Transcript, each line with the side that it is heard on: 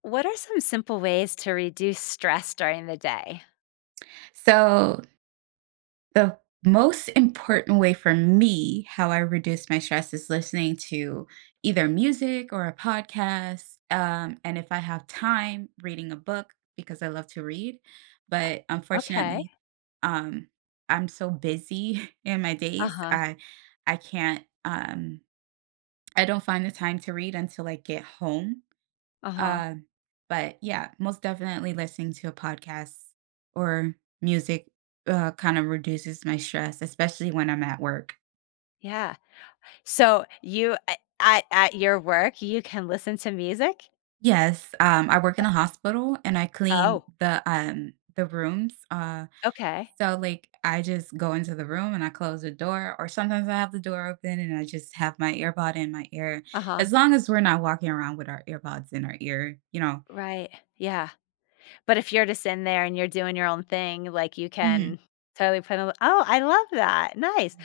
left: What are some simple ways to reduce stress during the day?
right: So, the most important way for me, how I reduce my stress is listening to either music or a podcast. And if I have time, reading a book because I love to read. But
left: Okay.
right: unfortunately, um, I'm so busy in my days.
left: Uh-huh.
right: I can't I don't find the time to read until I get home.
left: Uh-huh.
right: Uh, but yeah, most definitely listening to a podcast or music, kind of reduces my stress, especially when I'm at work.
left: Yeah. So you a at your work, you can listen to music?
right: Yes, I work in a hospital and I clean
left: Oh,
right: the rooms.
left: okay.
right: So like I just go into the room and I close the door, or sometimes I have the door open and I just have my earbud in my ear.
left: Uh-huh.
right: As long as we're not walking around with our earbuds in our ear,
left: Right. Yeah. But if you're just in there and you're doing your own thing, like, you
right: Hmm.
left: can totally put a Oh, I love that. Nice.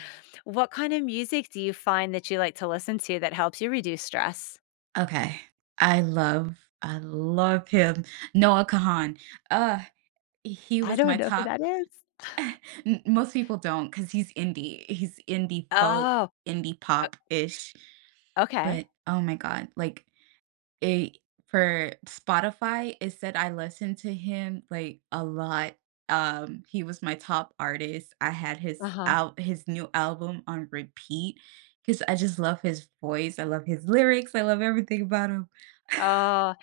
left: What kind of music do you find that you like to listen to that helps you reduce stress?
right: Okay. I love I love him. Noah Kahan. Uh, he
left: I
right: was my
left: don't know who
right: top.
left: that is.
right: N most people don't, not 'cause he's indie. He's indie folk,
left: Oh,
right: indie pop-ish,
left: o okay.
right: but, oh my god, like, it for Spotify, it said I listened to him, like, a lot. He was my top artist. I had his
left: Uh-huh.
right: out his new album on repeat, 'cause I just love his voice. I love his lyrics. I love everything about him.
left: Oh,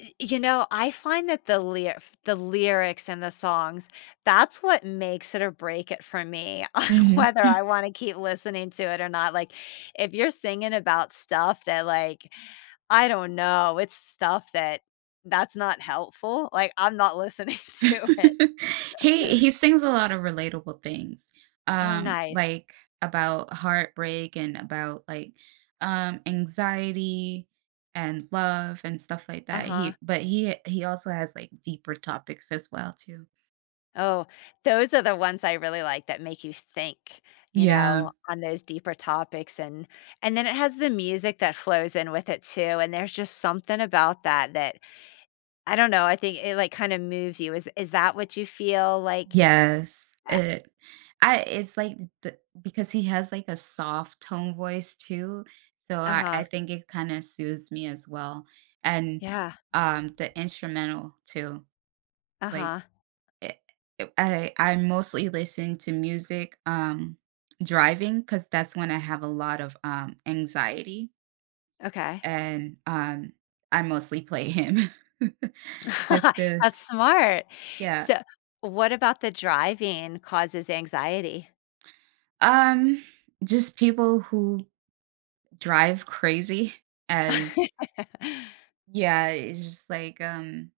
left: y you know, I find that the lyrics and the songs, that's what makes it or break it for me on
right: Mhm.
left: whether I wanna keep listening to it or not, like, if you're singing about stuff that, like, I don't know, it's stuff that that's not helpful, like, I'm not listening to it.
right: He sings a lot of relatable things,
left: Oh, nice.
right: like, about heartbreak and about, like, anxiety and love and stuff like that.
left: Uh-huh.
right: He but he also has, like, deeper topics as well too.
left: Oh, those are the ones I really like that make you think, you
right: Yeah.
left: know, on those deeper topics and then it has the music that flows in with it too, and there's just something about that that I don't know, I think it, like, kinda moves you. Is that what you feel like?
right: Yes,
left: Uh
right: it it's like, the because he has, like, a soft tone voice too, so I
left: Uh-huh.
right: think it kinda soothes me as well, and,
left: Yeah.
right: the instrumental too. Like,
left: Uh-huh.
right: it it I mostly listen to music, driving because that's when I have a lot of, anxiety,
left: Okay.
right: and, I mostly play him. Just to,
left: That's smart.
right: yeah.
left: So, what about the driving causes anxiety?
right: Um, just people who drive crazy, and yeah, it's just like,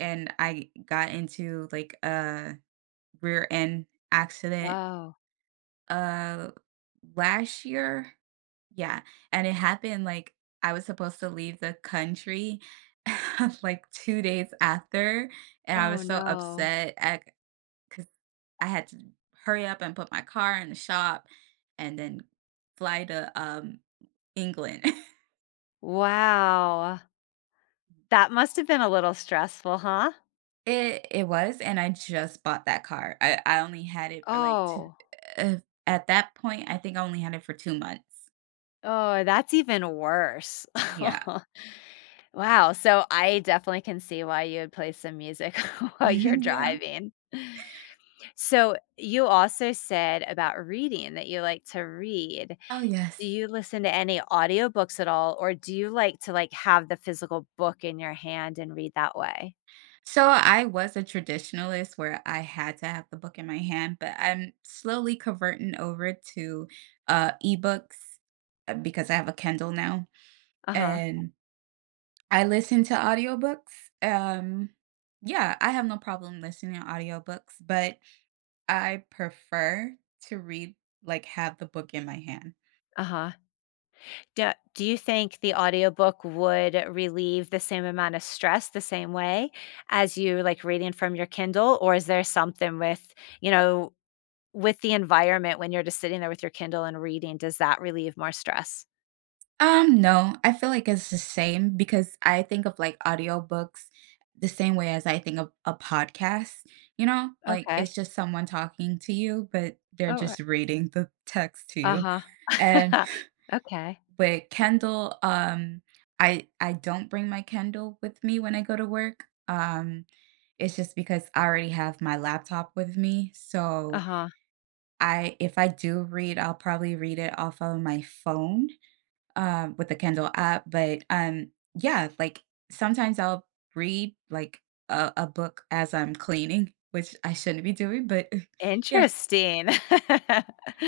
right: and I got into, like, a rear end accident.
left: Oh.
right: Uh, Last year? Yeah, and it happened, like, I was supposed to leave the country, like, 2 days after, and I
left: Oh,
right: was so
left: no.
right: upset because I had to hurry up and put my car in the shop and then fly to, England.
left: Wow. That must have been a little stressful, huh?
right: It was, and I just bought that car. I only had it for, like, 2,
left: Oh.
right: uh, at that point, I think I only had it for 2 months.
left: Oh, that's even worse.
right: Yeah.
left: Wow, so I definitely can see why you would play some music while you're
right: Yeah.
left: driving. So, you also said about reading that you like to read.
right: Oh,
left: Do
right: yes.
left: you listen to any audiobooks at all, or do you like to, like, have the physical book in your hand and read that way?
right: So I was a traditionalist where I had to have the book in my hand, but I'm slowly converting over to ebooks, because I have a Kindle now
left: Uh-huh,
right: and I listen to audiobooks. Yeah, I have no problem listening to audiobooks, but I prefer to read, like, have the book in my hand.
left: uh-huh. Do you think the audiobook would relieve the same amount of stress the same way as you, like, reading from your Kindle, or is there something with, you know, with the environment when you're just sitting there with your Kindle and reading, does that relieve more stress?
right: No, I feel like it's the same because I think of like audiobooks the same way as I think of a podcast, you know? Like
left: Okay.
right: it's just someone talking to you, but they're
left: Oh,
right: just reading the text to you.
left: uh-huh.
right: And
left: Okay.
right: with Kindle, I don't bring my Kindle with me when I go to work. It's just because I already have my laptop with me. So
left: Uh-huh.
right: I if I do read, I'll probably read it off of my phone with the Kindle app, but yeah, like sometimes I'll read like a book as I'm cleaning, which I shouldn't be doing, but yeah.
left: Interesting.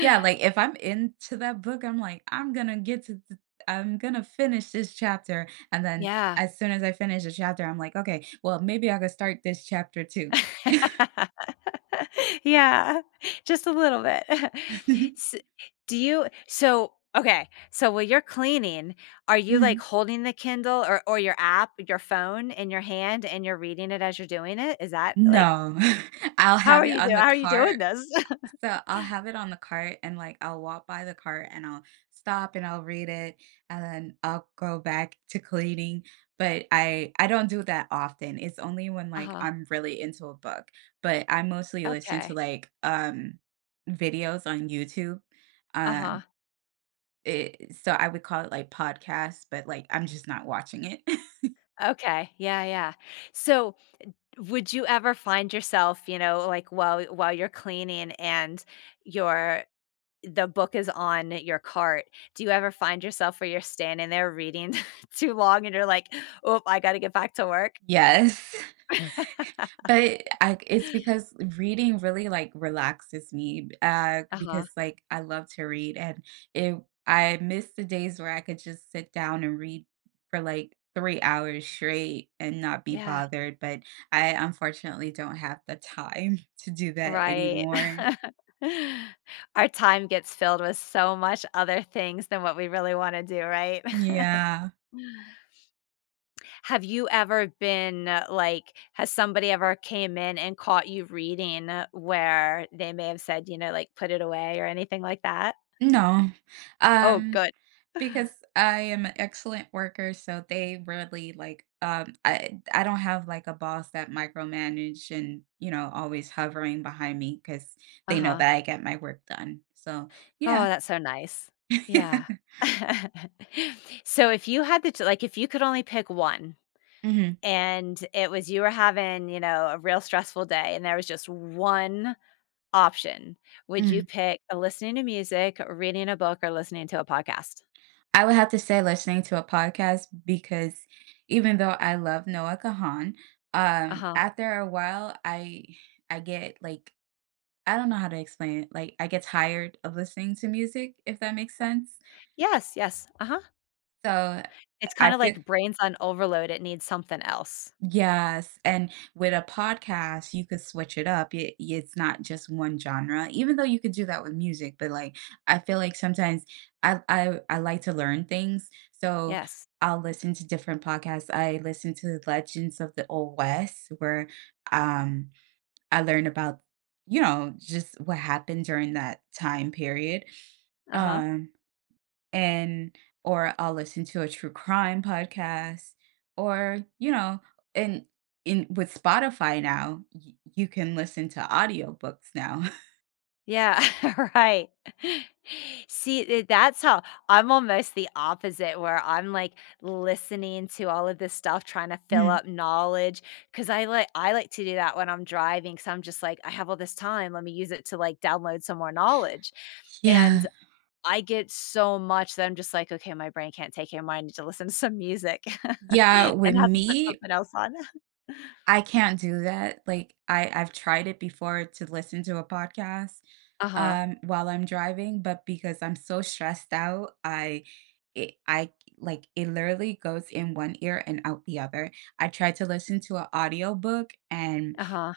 right: Yeah, like if I'm into that book, I'm like I'm going to finish this chapter and then
left: Yeah.
right: as soon as I finish a chapter, I'm like, okay, well, maybe I could start this chapter too.
left: Yeah, just a little bit. S do you okay, so while you're cleaning, are you, like,
right: Mhm.
left: holding the Kindle or your app, your phone in your hand, and you're reading it as you're doing it? Is that, like
right: No. I'll
left: how
right: have
left: are
right: it
left: you
right: on
left: doing?
right: the
left: How are you doing
right: cart
left: this?
right: So I'll have it on the cart and like I'll walk by the cart and I'll stop and I'll read it and then I'll go back to cleaning. But I don't do that often. It's only when like
left: Uh-huh,
right: I'm really into a book. But I mostly listen to
left: okay.
right: like videos on YouTube. Um
left: Uh-huh,
right: it, so I would call it like podcasts, but like I'm just not watching it.
left: okay, yeah, yeah. So, would you ever find yourself, you know, like, while you're cleaning and you're the book is on your cart. Do you ever find yourself where you're standing there reading too long and you're like, "Oh, I gotta get back to work."
right: Yes. But I it's because reading really, like, relaxes me, because,
left: Uh-huh.
right: like, I love to read, and it I miss the days where I could just sit down and read for, like, 3 hours straight and not be
left: Yeah,
right: bothered, but I unfortunately don't have the time to do that
left: right.
right: anymore.
left: Our time gets filled with so much other things than what we really wanna do, right?
right: Yeah.
left: Have you ever been, like has somebody ever came in and caught you reading where they may have said, you know, like, "Put it away," or anything like that?
right: No.
left: Oh,
right: Um,
left: good.
right: because I am an excellent worker, so they really like I don't have like a boss that micromanage and, you know, always hovering behind me because they know
left: Uh-huh.
right: that I get my work done. So
left: Oh,
right: yeah.
left: that's so nice. Yeah. So if you had the ch like, if you could only pick one
right: Hmm.
left: and it was you were having, you know, a real stressful day and there was just one option, would you
right: Hmm.
left: pick listening to music, reading a book, or listening to a podcast?
right: I would have to say listening to a podcast because even though I love Noah Kahan,
left: Uh-huh.
right: after a while I get like, I don't know how to explain it, like, I get tired of listening to music, if that makes sense.
left: Yes, yes, uh-huh.
right: So,
left: It's
right: I
left: kinda
right: feel.
left: like brain's on overload, it needs something else.
right: Yes, and with a podcast, you could switch it up. It's not just one genre, even though you could do that with music, but, like, I feel like sometimes I like to learn things, so
left: Yes.
right: I'll listen to different podcasts. I listen to Legends of the Old West where, um, I learn about, you know, just what happened during that time period.
left: Uh-huh.
right: Um and or I'll listen to a true crime podcast or, you know, and in with Spotify now, y you can listen to audiobooks now.
left: Yeah, right. See, th that's how I'm almost the opposite where I'm, like, listening to all of this stuff, trying to fill
right: Mm.
left: up knowledge. Cause I like to do that when I'm driving. Because 'cause I'm just like, "I have all this time, let me use it to, like, download some more knowledge,"
right: Yeah.
left: and I get so much that I'm just like, "Okay, my brain can't take it anymore, I need to listen to some music," and
right: Yeah, with
left: have to put
right: me,
left: something else on.
right: I can't do that, like, I've tried it before to listen to a podcast,
left: Uh-huh,
right: while I'm driving, but because I'm so stressed out, I it I like, it literally goes in one ear and out the other. I tried to listen to a audiobook and
left: uh-huh,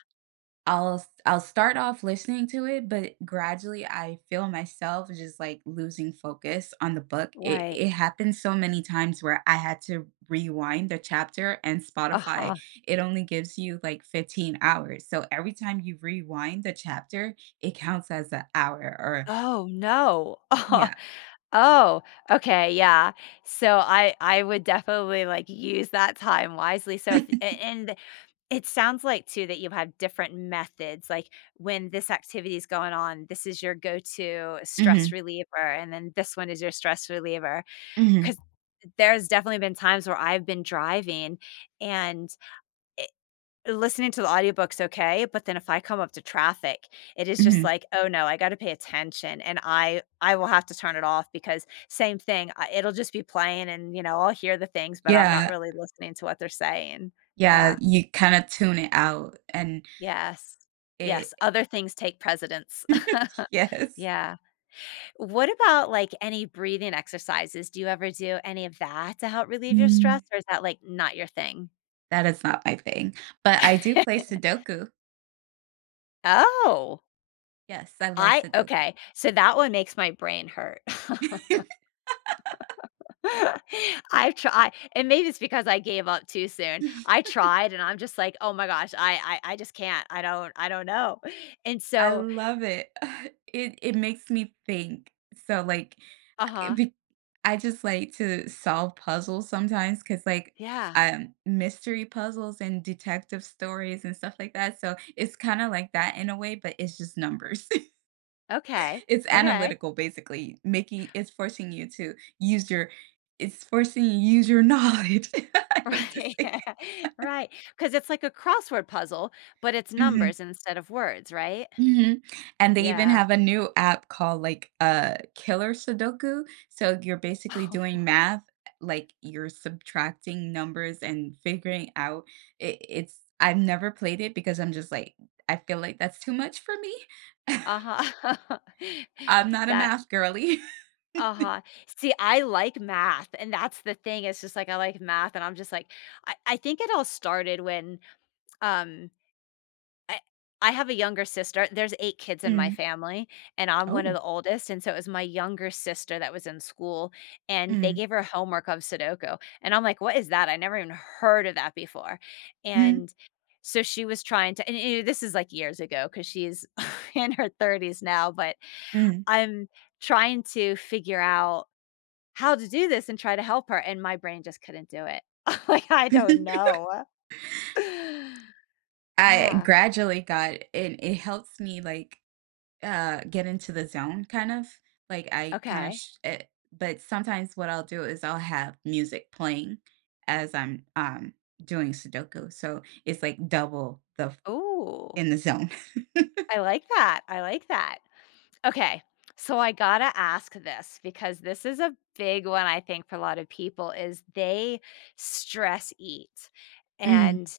right: I'll I'll start off listening to it, but gradually I feel myself just, like, losing focus on the book.
left: right,
right: It happened so many times where I had to rewind the chapter, and Spotify,
left: uh-huh.
right: it only gives you, like, 15 hours, so every time you rewind the chapter, it counts as an hour or
left: Oh, no.
right: yeah.
left: Oh, okay, yeah. So I would definitely, like, use that time wisely. So if a and it sounds like too that you have different methods, like, when this activity is going on, this is your go-to stress
right: Mhm,
left: reliever, and then this one is your stress reliever.
right: mhm,
left: Because there's definitely been times where I've been driving and listening to the audiobook's okay, but then if I come up to traffic, it is just
right: mhm.
left: like, "Oh, no, I gotta pay attention," and I will have to turn it off because same thing, I it'll just be playing and, you know, I'll hear the things, but I'm not
right: Yeah,
left: really listening to what they're saying.
right: yeah,
left: Yeah.
right: you kinda tune it out, and
left: Yes.
right: it.
left: Yes, other things take precedence.
right: Yes.
left: Yeah. What about, like, any breathing exercises? Do you ever do any of that to help relieve your stress,
right: Mm.
left: or is that, like, not your thing?
right: That is not my thing, but I do play Sudoku.
left: Oh.
right: Yes, I love
left: I
right: Sudoku.
left: okay, so that one makes my brain hurt. I've try and maybe it's because I gave up too soon. I tried and I'm just like, "Oh my gosh, I just can't. I don't know." And
right: I
left: so
right: love it. It makes me think. So like it
left: uh-huh.
right: be- I just like to solve puzzles sometimes 'cuz like
left: Yeah.
right: mystery puzzles and detective stories and stuff like that. So it's kind of like that in a way, but it's just numbers.
left: Okay.
right: It's
left: Okay.
right: analytical, basically, making it's forcing you to use your it's forcing you to use your knowledge. I like to
left: Right.
right: say.
left: Right. Because it's like a crossword puzzle, but it's
right: Mhm.
left: numbers instead of words, right?
right: Mhm, and they even
left: Yeah.
right: have a new app called, like, Killer Sudoku, so you're basically doing math, like, you're subtracting numbers and figuring out it it's I've never played it because I'm just like, I feel like that's too much for me.
left: Uh-huh.
right: I'm not a
left: That
right: math girly.
left: Uh-huh. See, I like math, and that's the thing, it's just, like, I like math, and I'm just, like I think it all started when, um, I I have a younger sister there's 8 kids in my
right: Mm.
left: family, and I'm one of
right: Oh.
left: the oldest, and so it was my younger sister that was in school, and they
right: Mm.
left: gave her homework of Sudoku, and I'm, like, "What is that? I never even heard of that before,"
right: Mm,
left: and so she was trying to and, you know, this is, like, years ago because she's in her 30s now, but
right: mm.
left: I'm trying to figure out how to do this and try to help her, and my brain just couldn't do it. Like, I don't know.
right: I
left: Ah,
right: gradually got, and it helps me, like, get into the zone kind of, like, I kinda
left: okay.
right: sh eh but sometimes what I'll do is I'll have music playing as I'm, doing Sudoku, so it's, like, double the f,
left: Ooh,
right: in the zone.
left: I like that, I like that. Okay, so I gotta ask this because this is a big one, I think, for a lot of people is they stress eat,
right: Mhm.
left: and,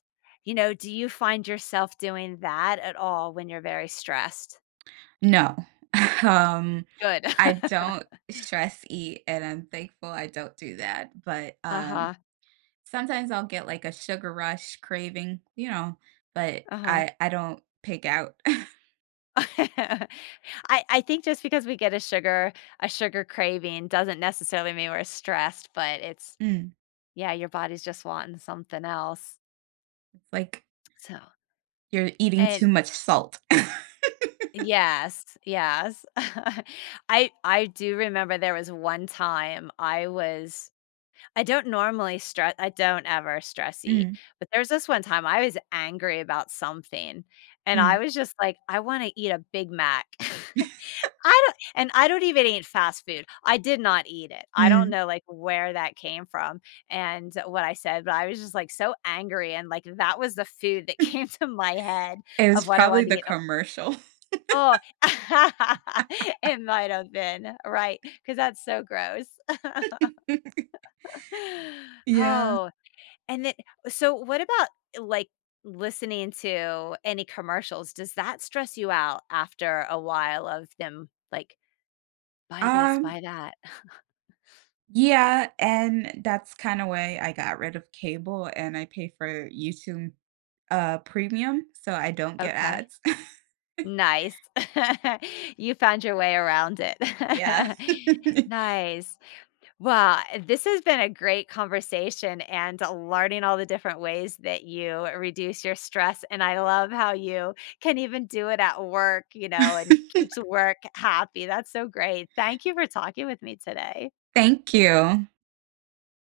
left: you know, do you find yourself doing that at all when you're very stressed?
right: No. Um,
left: Good.
right: I don't stress eat, and I'm thankful I don't do that, but,
left: Uh-huh,
right: sometimes I'll get, like, a sugar rush craving, you know, but
left: uh-huh.
right: I don't pig out.
left: I think just because we get a sugar craving doesn't necessarily mean we're stressed, but it's
right: Mm,
left: yeah, your body's just wanting something else.
right: like,
left: So,
right: you're eating
left: and
right: too much salt.
left: yes, yes. I do remember there was one time I was I don't normally stress. I don't ever stress eat,
right: Mm.
left: but there's this one time I was angry about something, and
right: Mm,
left: I was just like, "I wanna eat a Big Mac." I don't and I don't even eat fast food. I did not eat it. I don't
right: mm.
left: know, like, where that came from and what I said, but I was just, like, so angry and, like, that was the food that came to my head
right: It was
left: of what I
right: probably
left: wanted to
right: the
left: eat.
right: commercial.
left: Oh, it might have been, right because that's so gross.
right: Yeah.
left: Oh, and then so what about, like, listening to any commercials? Does that stress you out after a while of them, like, "Buy this,
right: Um,
left: buy that."
right: yeah, and that's kinda why I got rid of cable and I pay for YouTube, Premium, so I don't get
left: Okay.
right: ads.
left: Nice. You found your way around it.
right: Yeah.
left: Nice. Well, this has been a great conversation and learning all the different ways that you reduce your stress. And I love how you can even do it at work, you know, and keeps work happy. That's so great. Thank you for talking with me today.
right: Thank you.